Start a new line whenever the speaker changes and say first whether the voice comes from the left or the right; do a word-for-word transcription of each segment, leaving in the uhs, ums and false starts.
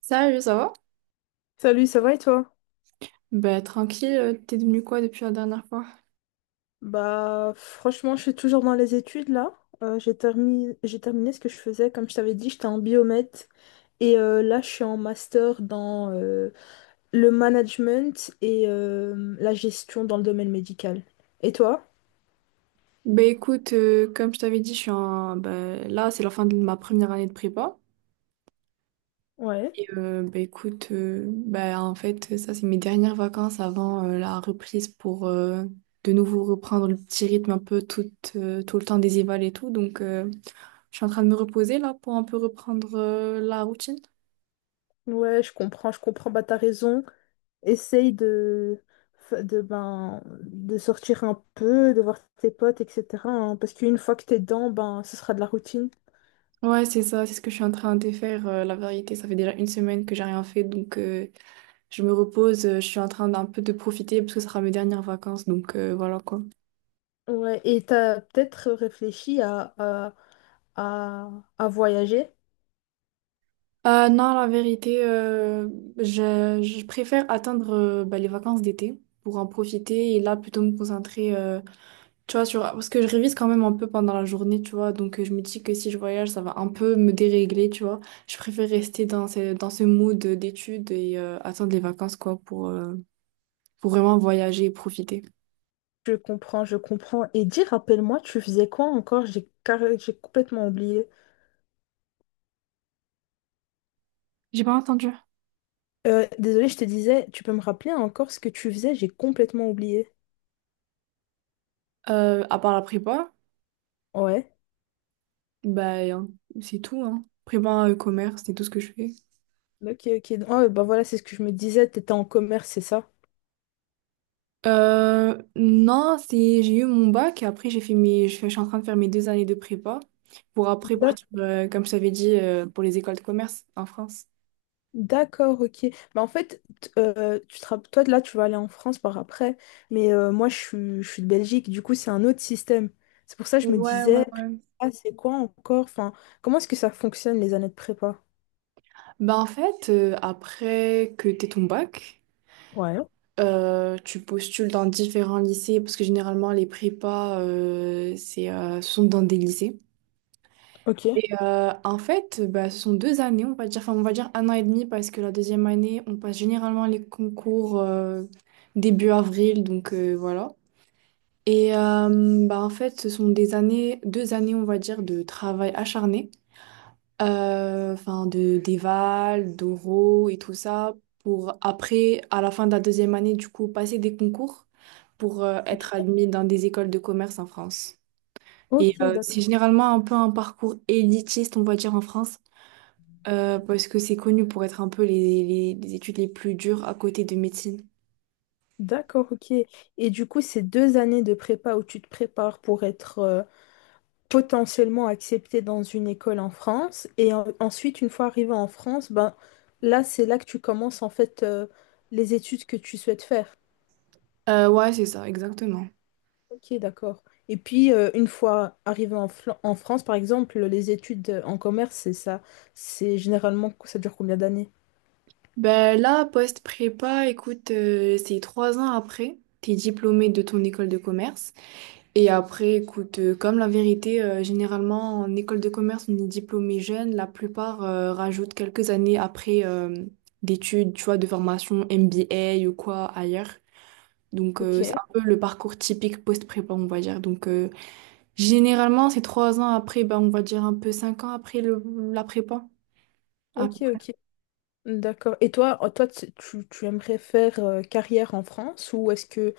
right: Salut, ça va?
left: Salut, ça va et toi?
right: Bah tranquille, euh, t'es devenu quoi depuis la dernière fois?
left: Bah franchement, je suis toujours dans les études là. Euh, j'ai terminé, j'ai terminé ce que je faisais. Comme je t'avais dit, j'étais en biomètre. Et euh, là, je suis en master dans euh, le management et euh, la gestion dans le domaine médical. Et toi?
right: Bah écoute, euh, comme je t'avais dit, je suis en... bah, là c'est la fin de ma première année de prépa.
left: Ouais.
right: Et euh, bah écoute, euh, bah en fait ça c'est mes dernières vacances avant euh, la reprise pour euh, de nouveau reprendre le petit rythme un peu tout, euh, tout le temps des évals et tout. Donc euh, je suis en train de me reposer là pour un peu reprendre euh, la routine.
left: Ouais, je comprends, je comprends. Bah t'as raison. Essaye de, de, ben, de sortir un peu, de voir tes potes, et cetera hein, parce qu'une fois que t'es dedans, ben, ce sera de la routine.
right: Ouais, c'est ça, c'est ce que je suis en train de faire. Euh, la vérité, ça fait déjà une semaine que j'ai rien fait, donc... euh, je me repose, euh, je suis en train d'un peu de profiter parce que ce sera mes dernières vacances, donc euh, voilà quoi.
left: Ouais, et t'as peut-être réfléchi à, à, à, à voyager.
right: Euh, non, la vérité, euh, je, je préfère attendre euh, bah, les vacances d'été pour en profiter et là plutôt me concentrer, euh, tu vois, sur... parce que je révise quand même un peu pendant la journée, tu vois, donc euh, je me dis que si je voyage, ça va un peu me dérégler, tu vois. Je préfère rester dans ce, dans ce mood d'études et euh, attendre les vacances, quoi, pour, euh, pour vraiment voyager et profiter.
left: Je comprends, je comprends. Et dis, rappelle-moi, tu faisais quoi encore? J'ai carré- j'ai complètement oublié.
right: J'ai pas entendu.
left: Euh, désolée, je te disais, tu peux me rappeler encore ce que tu faisais? J'ai complètement oublié.
right: Euh, à part la prépa.
left: Ouais.
right: Bah, hein, c'est tout, hein. Prépa euh, commerce, c'est tout ce que je fais.
left: Ok, ok. Ah, bah voilà, c'est ce que je me disais. T'étais en commerce, c'est ça?
right: Euh, non, c'est, j'ai eu mon bac et après, j'ai fait mes, je fais- je suis en train de faire mes deux années de prépa pour après partir, euh, comme je t'avais dit, euh, pour les écoles de commerce en France.
left: D'accord, ok. Bah, en fait, t- euh, tu te rapp- toi, là, tu vas aller en France par après, mais euh, moi, je suis, je suis de Belgique, du coup, c'est un autre système. C'est pour ça que je me
right: Ouais, ouais,
left: disais,
right: ouais.
left: ah, c'est quoi encore? Enfin, comment est-ce que ça fonctionne, les années de prépa?
right: Bah, en fait, euh, après que t'aies ton bac,
left: Ouais,
right: euh, tu postules dans différents lycées parce que généralement, les prépas, euh, c'est, euh, sont dans des lycées.
left: ok.
right: Euh, en fait, bah, ce sont deux années, on va dire, enfin, on va dire un an et demi, parce que la deuxième année, on passe généralement les concours euh, début avril, donc euh, voilà. Et euh, bah, en fait, ce sont des années, deux années, on va dire, de travail acharné, euh, enfin, de d'éval, d'oraux et tout ça, pour après, à la fin de la deuxième année, du coup, passer des concours pour euh, être
left: Ok,
right: admis dans des écoles de commerce en France. Et
left: ok,
right: euh, c'est
left: d'accord.
right: généralement un peu un parcours élitiste, on va dire, en France. Euh, parce que c'est connu pour être un peu les, les- les études les plus dures à côté de médecine.
left: D'accord, ok. Et du coup, ces deux années de prépa où tu te prépares pour être euh, potentiellement accepté dans une école en France. Et en- ensuite, une fois arrivé en France, ben, là, c'est là que tu commences en fait euh, les études que tu souhaites faire.
right: Euh, ouais, c'est ça, exactement.
left: Ok, d'accord. Et puis, euh, une fois arrivé en, Fla- en France, par exemple, les études en commerce, c'est ça. C'est généralement, ça dure combien d'années?
right: Ben là, post-prépa, écoute, euh, c'est trois ans après, t'es diplômé de ton école de commerce. Et après, écoute, euh, comme la vérité, euh, généralement, en école de commerce, on est diplômé jeune. La plupart euh, rajoutent quelques années après euh, d'études, tu vois, de formation M B A ou quoi ailleurs. Donc,
left: Ok,
right: euh, c'est un peu le parcours typique post-prépa, on va dire. Donc, euh, généralement, c'est trois ans après, bah, on va dire un peu cinq ans après le, la prépa, à peu
left: ok,
right: près.
left: ok. D'accord. Et toi, euh, toi, tu, tu- tu aimerais faire euh, carrière en France ou est-ce que,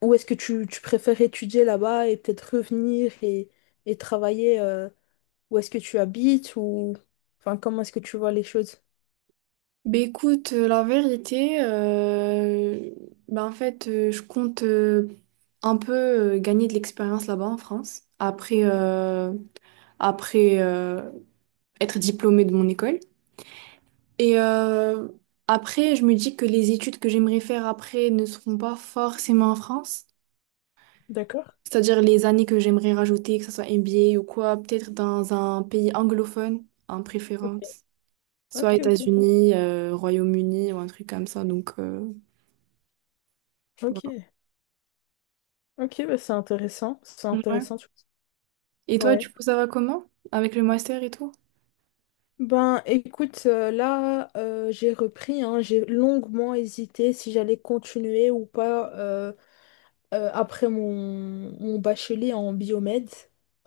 left: ou est-ce que tu, tu préfères étudier là-bas et peut-être revenir et, et travailler euh, où est-ce que tu habites ou enfin comment est-ce que tu vois les choses?
right: Bah, écoute, euh, la vérité, euh, bah, en fait, euh, je compte euh, un peu euh, gagner de l'expérience là-bas en France, après, euh, après euh, être diplômée de mon école. Et euh, après, je me dis que les études que j'aimerais faire après ne seront pas forcément en France.
left: D'accord.
right: C'est-à-dire les années que j'aimerais rajouter, que ce soit M B A ou quoi, peut-être dans un pays anglophone en
left: Ok,
right: préférence,
left: ok,
right: soit
left: ok,
right: États-Unis, euh, Royaume-Uni ou un truc comme ça. Donc euh,
left: ok,
right: voilà.
left: ok, bah c'est intéressant, c'est
right: Ouais.
left: intéressant. tu-
right: Et toi, du
left: Ouais.
right: coup, ça va comment? Avec le master et tout?
left: Ben écoute, euh, là euh, j'ai repris, hein, j'ai longuement hésité si j'allais continuer ou pas euh, euh, après mon, mon bachelier en biomède.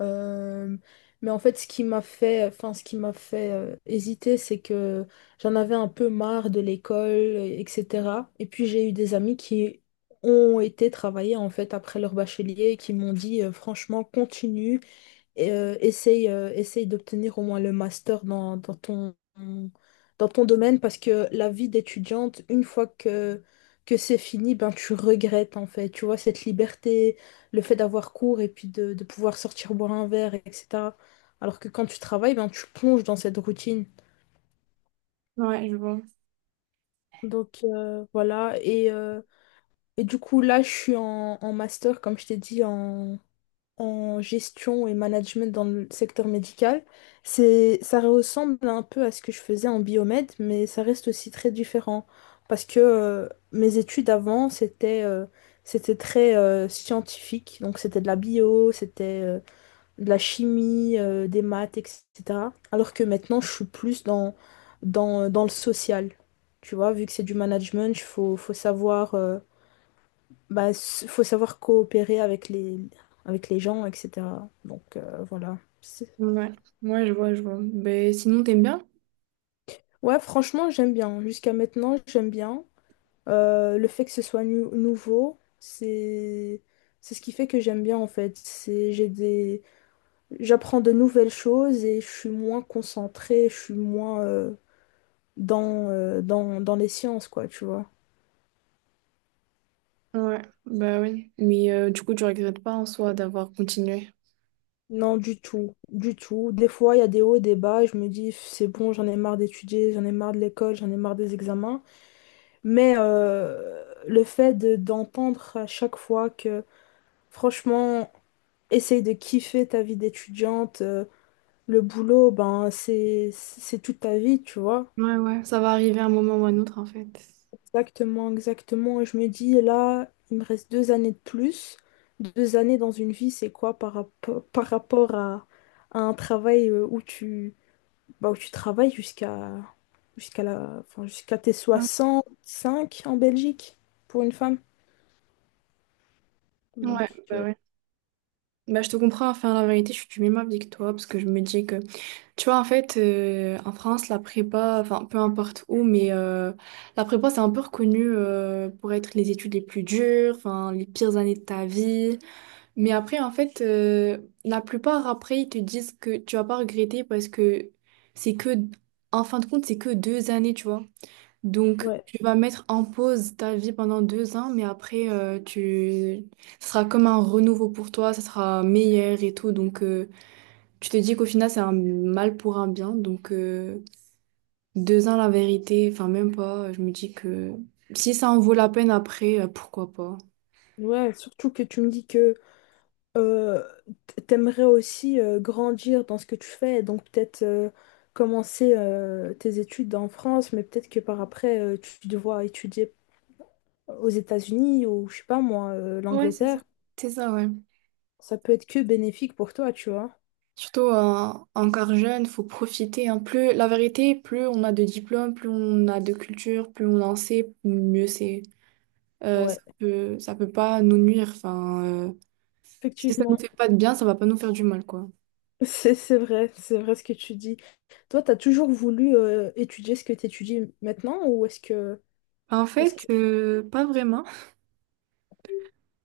left: Euh, mais en fait, ce qui m'a fait, enfin, ce qui m'a fait euh, hésiter, c'est que j'en avais un peu marre de l'école, euh, et cetera. Et puis j'ai eu des amis qui ont été travailler en fait après leur bachelier et qui m'ont dit euh, franchement, continue et, euh, essaye, euh, essaye d'obtenir au moins le master dans, dans ton, dans ton domaine parce que la vie d'étudiante, une fois que, que c'est fini, ben, tu regrettes en fait. Tu vois, cette liberté, le fait d'avoir cours et puis de, de pouvoir sortir boire un verre, et cetera. Alors que quand tu travailles, ben, tu plonges dans cette routine.
right: Ouais, je vois.
left: Donc euh, voilà, et, euh, et du coup là je suis en, en master, comme je t'ai dit, en, en gestion et management dans le secteur médical. C'est, ça ressemble un peu à ce que je faisais en biomède, mais ça reste aussi très différent parce que euh, mes études avant, c'était euh, c'était très euh, scientifique, donc c'était de la bio, c'était euh, de la chimie, euh, des maths, et cetera. Alors que maintenant, je suis plus dans, dans, dans le social. Tu vois, vu que c'est du management, il faut, faut savoir... euh, bah, s- faut savoir coopérer avec les, avec les gens, et cetera. Donc euh, voilà. C'est-
right: Ouais, ouais, je vois, je vois. Ben, sinon, t'aimes bien?
left: Ouais, franchement, j'aime bien. Jusqu'à maintenant, j'aime bien. Euh, le fait que ce soit nu- nouveau, c'est c'est ce qui fait que j'aime bien en fait. C'est j'ai des J'apprends de nouvelles choses et je suis moins concentrée, je suis moins euh, dans, euh, dans dans les sciences quoi, tu vois.
right: Ouais, bah oui. Mais euh, du coup, tu regrettes pas en soi d'avoir continué.
left: Non, du tout, du tout. Des fois, il y a des hauts et des bas et je me dis c'est bon, j'en ai marre d'étudier, j'en ai marre de l'école, j'en ai marre des examens. Mais euh, le fait de- d'entendre à chaque fois que, franchement, essaye de kiffer ta vie d'étudiante, euh, le boulot, ben, c'est, c'est toute ta vie, tu vois.
right: Ouais, ouais, ça va arriver un moment ou un autre en fait.
left: Exactement, exactement. Et je me dis, là, il me reste deux années de plus. Deux années dans une vie, c'est quoi par, rapport- par rapport à, à un travail euh, où tu, bah, où tu travailles jusqu'à jusqu'à la, enfin, jusqu'à tes
right: Ouais,
left: soixante cinq en Belgique pour une femme.
right: ouais,
left: Donc,
right: bah
left: euh,
right: ouais. Bah je te comprends, enfin la vérité, je suis du même avis que toi, parce que je me dis que tu vois, en fait, euh, en France, la prépa, enfin, peu importe où, mais euh, la prépa, c'est un peu reconnu euh, pour être les études les plus dures, enfin, les pires années de ta vie. Mais après, en fait, euh, la plupart, après, ils te disent que tu vas pas regretter parce que c'est que, en fin de compte, c'est que deux années, tu vois. Donc,
left: Ouais.
right: tu vas mettre en pause ta vie pendant deux ans, mais après, euh, tu... ça sera comme un renouveau pour toi, ça sera meilleur et tout, donc... euh, tu te dis qu'au final, c'est un mal pour un bien. Donc, euh, deux ans, la vérité, enfin, même pas. Je me dis que si ça en vaut la peine après, euh, pourquoi pas.
left: Ouais, surtout que tu me dis que euh, t- t'aimerais aussi euh, grandir dans ce que tu fais, donc peut-être euh, commencer euh, tes études en France, mais peut-être que par après euh, tu devras étudier aux États-Unis ou je sais pas moi, euh,
right: Ouais, c'est ça.
left: l'Angleterre.
right: C'est ça, ouais.
left: Ça peut être que bénéfique pour toi, tu vois.
right: Surtout en encore jeune, faut profiter, hein. Plus, la vérité, plus on a de diplômes, plus on a de culture, plus on en sait, mieux c'est. Euh, ça
left: Ouais,
right: peut, ça peut pas nous nuire. Enfin, euh, si ça nous
left: effectivement.
right: fait pas de bien, ça va pas nous faire du mal, quoi.
left: C'est c'est vrai, c'est vrai ce que tu dis. Toi, t'as toujours voulu euh, étudier ce que t'étudies maintenant ou est-ce que
right: En
left: est-ce
right: fait,
left: que
right: euh, pas vraiment.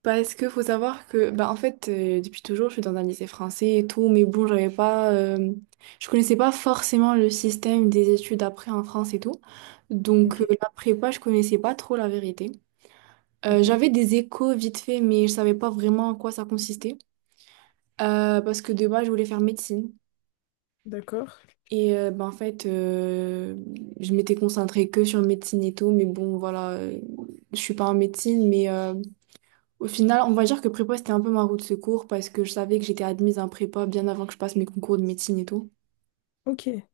right: Parce que faut savoir que, bah, en fait, euh, depuis toujours, je suis dans un lycée français et tout, mais bon, j'avais pas, euh, je connaissais pas forcément le système des études après en France et tout.
left: Ok,
right: Donc, euh, la prépa, je connaissais pas trop la vérité. Euh,
left: ok,
right: j'avais des échos vite fait, mais je savais pas vraiment en quoi ça consistait. Euh, parce que de base, je voulais faire médecine.
left: d'accord.
right: Et euh, bah, en fait, euh, je m'étais concentrée que sur médecine et tout, mais bon, voilà, euh, je suis pas en médecine, mais. euh, au final, on va dire que prépa, c'était un peu ma roue de secours parce que je savais que j'étais admise en prépa bien avant que je passe mes concours de médecine et tout.
left: Ok,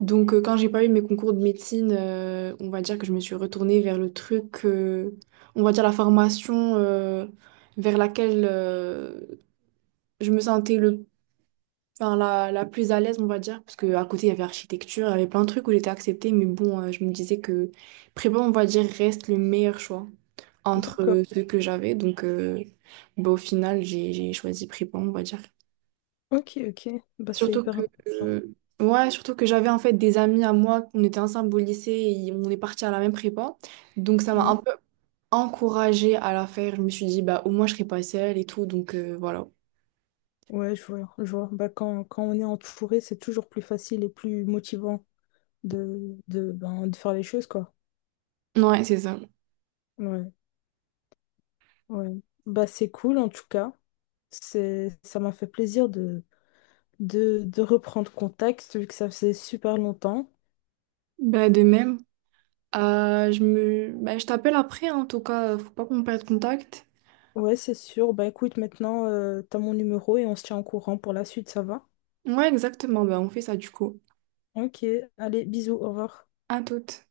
right: Donc, euh, quand j'ai pas eu mes concours de médecine, euh, on va dire que je me suis retournée vers le truc, euh, on va dire la formation euh, vers laquelle euh, je me sentais le enfin, la, la plus à l'aise, on va dire, parce que à côté, il y avait architecture, il y avait plein de trucs où j'étais acceptée, mais bon, euh, je me disais que prépa, on va dire, reste le meilleur choix entre
left: d'accord.
right: euh, ceux que j'avais. Donc, euh, bah, au final, j'ai, j'ai choisi prépa, on va dire.
left: Ok, ok. Bah, c'est
right: Surtout
left: hyper
right: que,
left: intéressant.
right: euh, ouais, surtout que j'avais en fait des amis à moi, on était ensemble au lycée et on est partis à la même prépa. Donc, ça m'a un
left: Oui.
right: peu encouragée à la faire. Je me suis dit, bah, au moins, je serai pas seule et tout. Donc, euh, voilà.
left: Ouais, je vois, je vois. Bah, quand, quand on est entouré, c'est toujours plus facile et plus motivant de, de, ben, de faire les choses, quoi.
right: Ouais, c'est ça.
left: Ouais, ouais. Bah, c'est cool, en tout cas. C'est, ça m'a fait plaisir de, de, de reprendre contact, vu que ça faisait super longtemps.
right: Bah, de même. Euh, je me... bah, je t'appelle après, hein, en tout cas, faut pas qu'on perde contact.
left: Ouais, c'est sûr. Bah, écoute, maintenant, euh, t'as mon numéro et on se tient au courant pour la suite, ça va?
right: Ouais, exactement, bah, on fait ça du coup.
left: Ok, allez, bisous, au revoir.
right: À toute.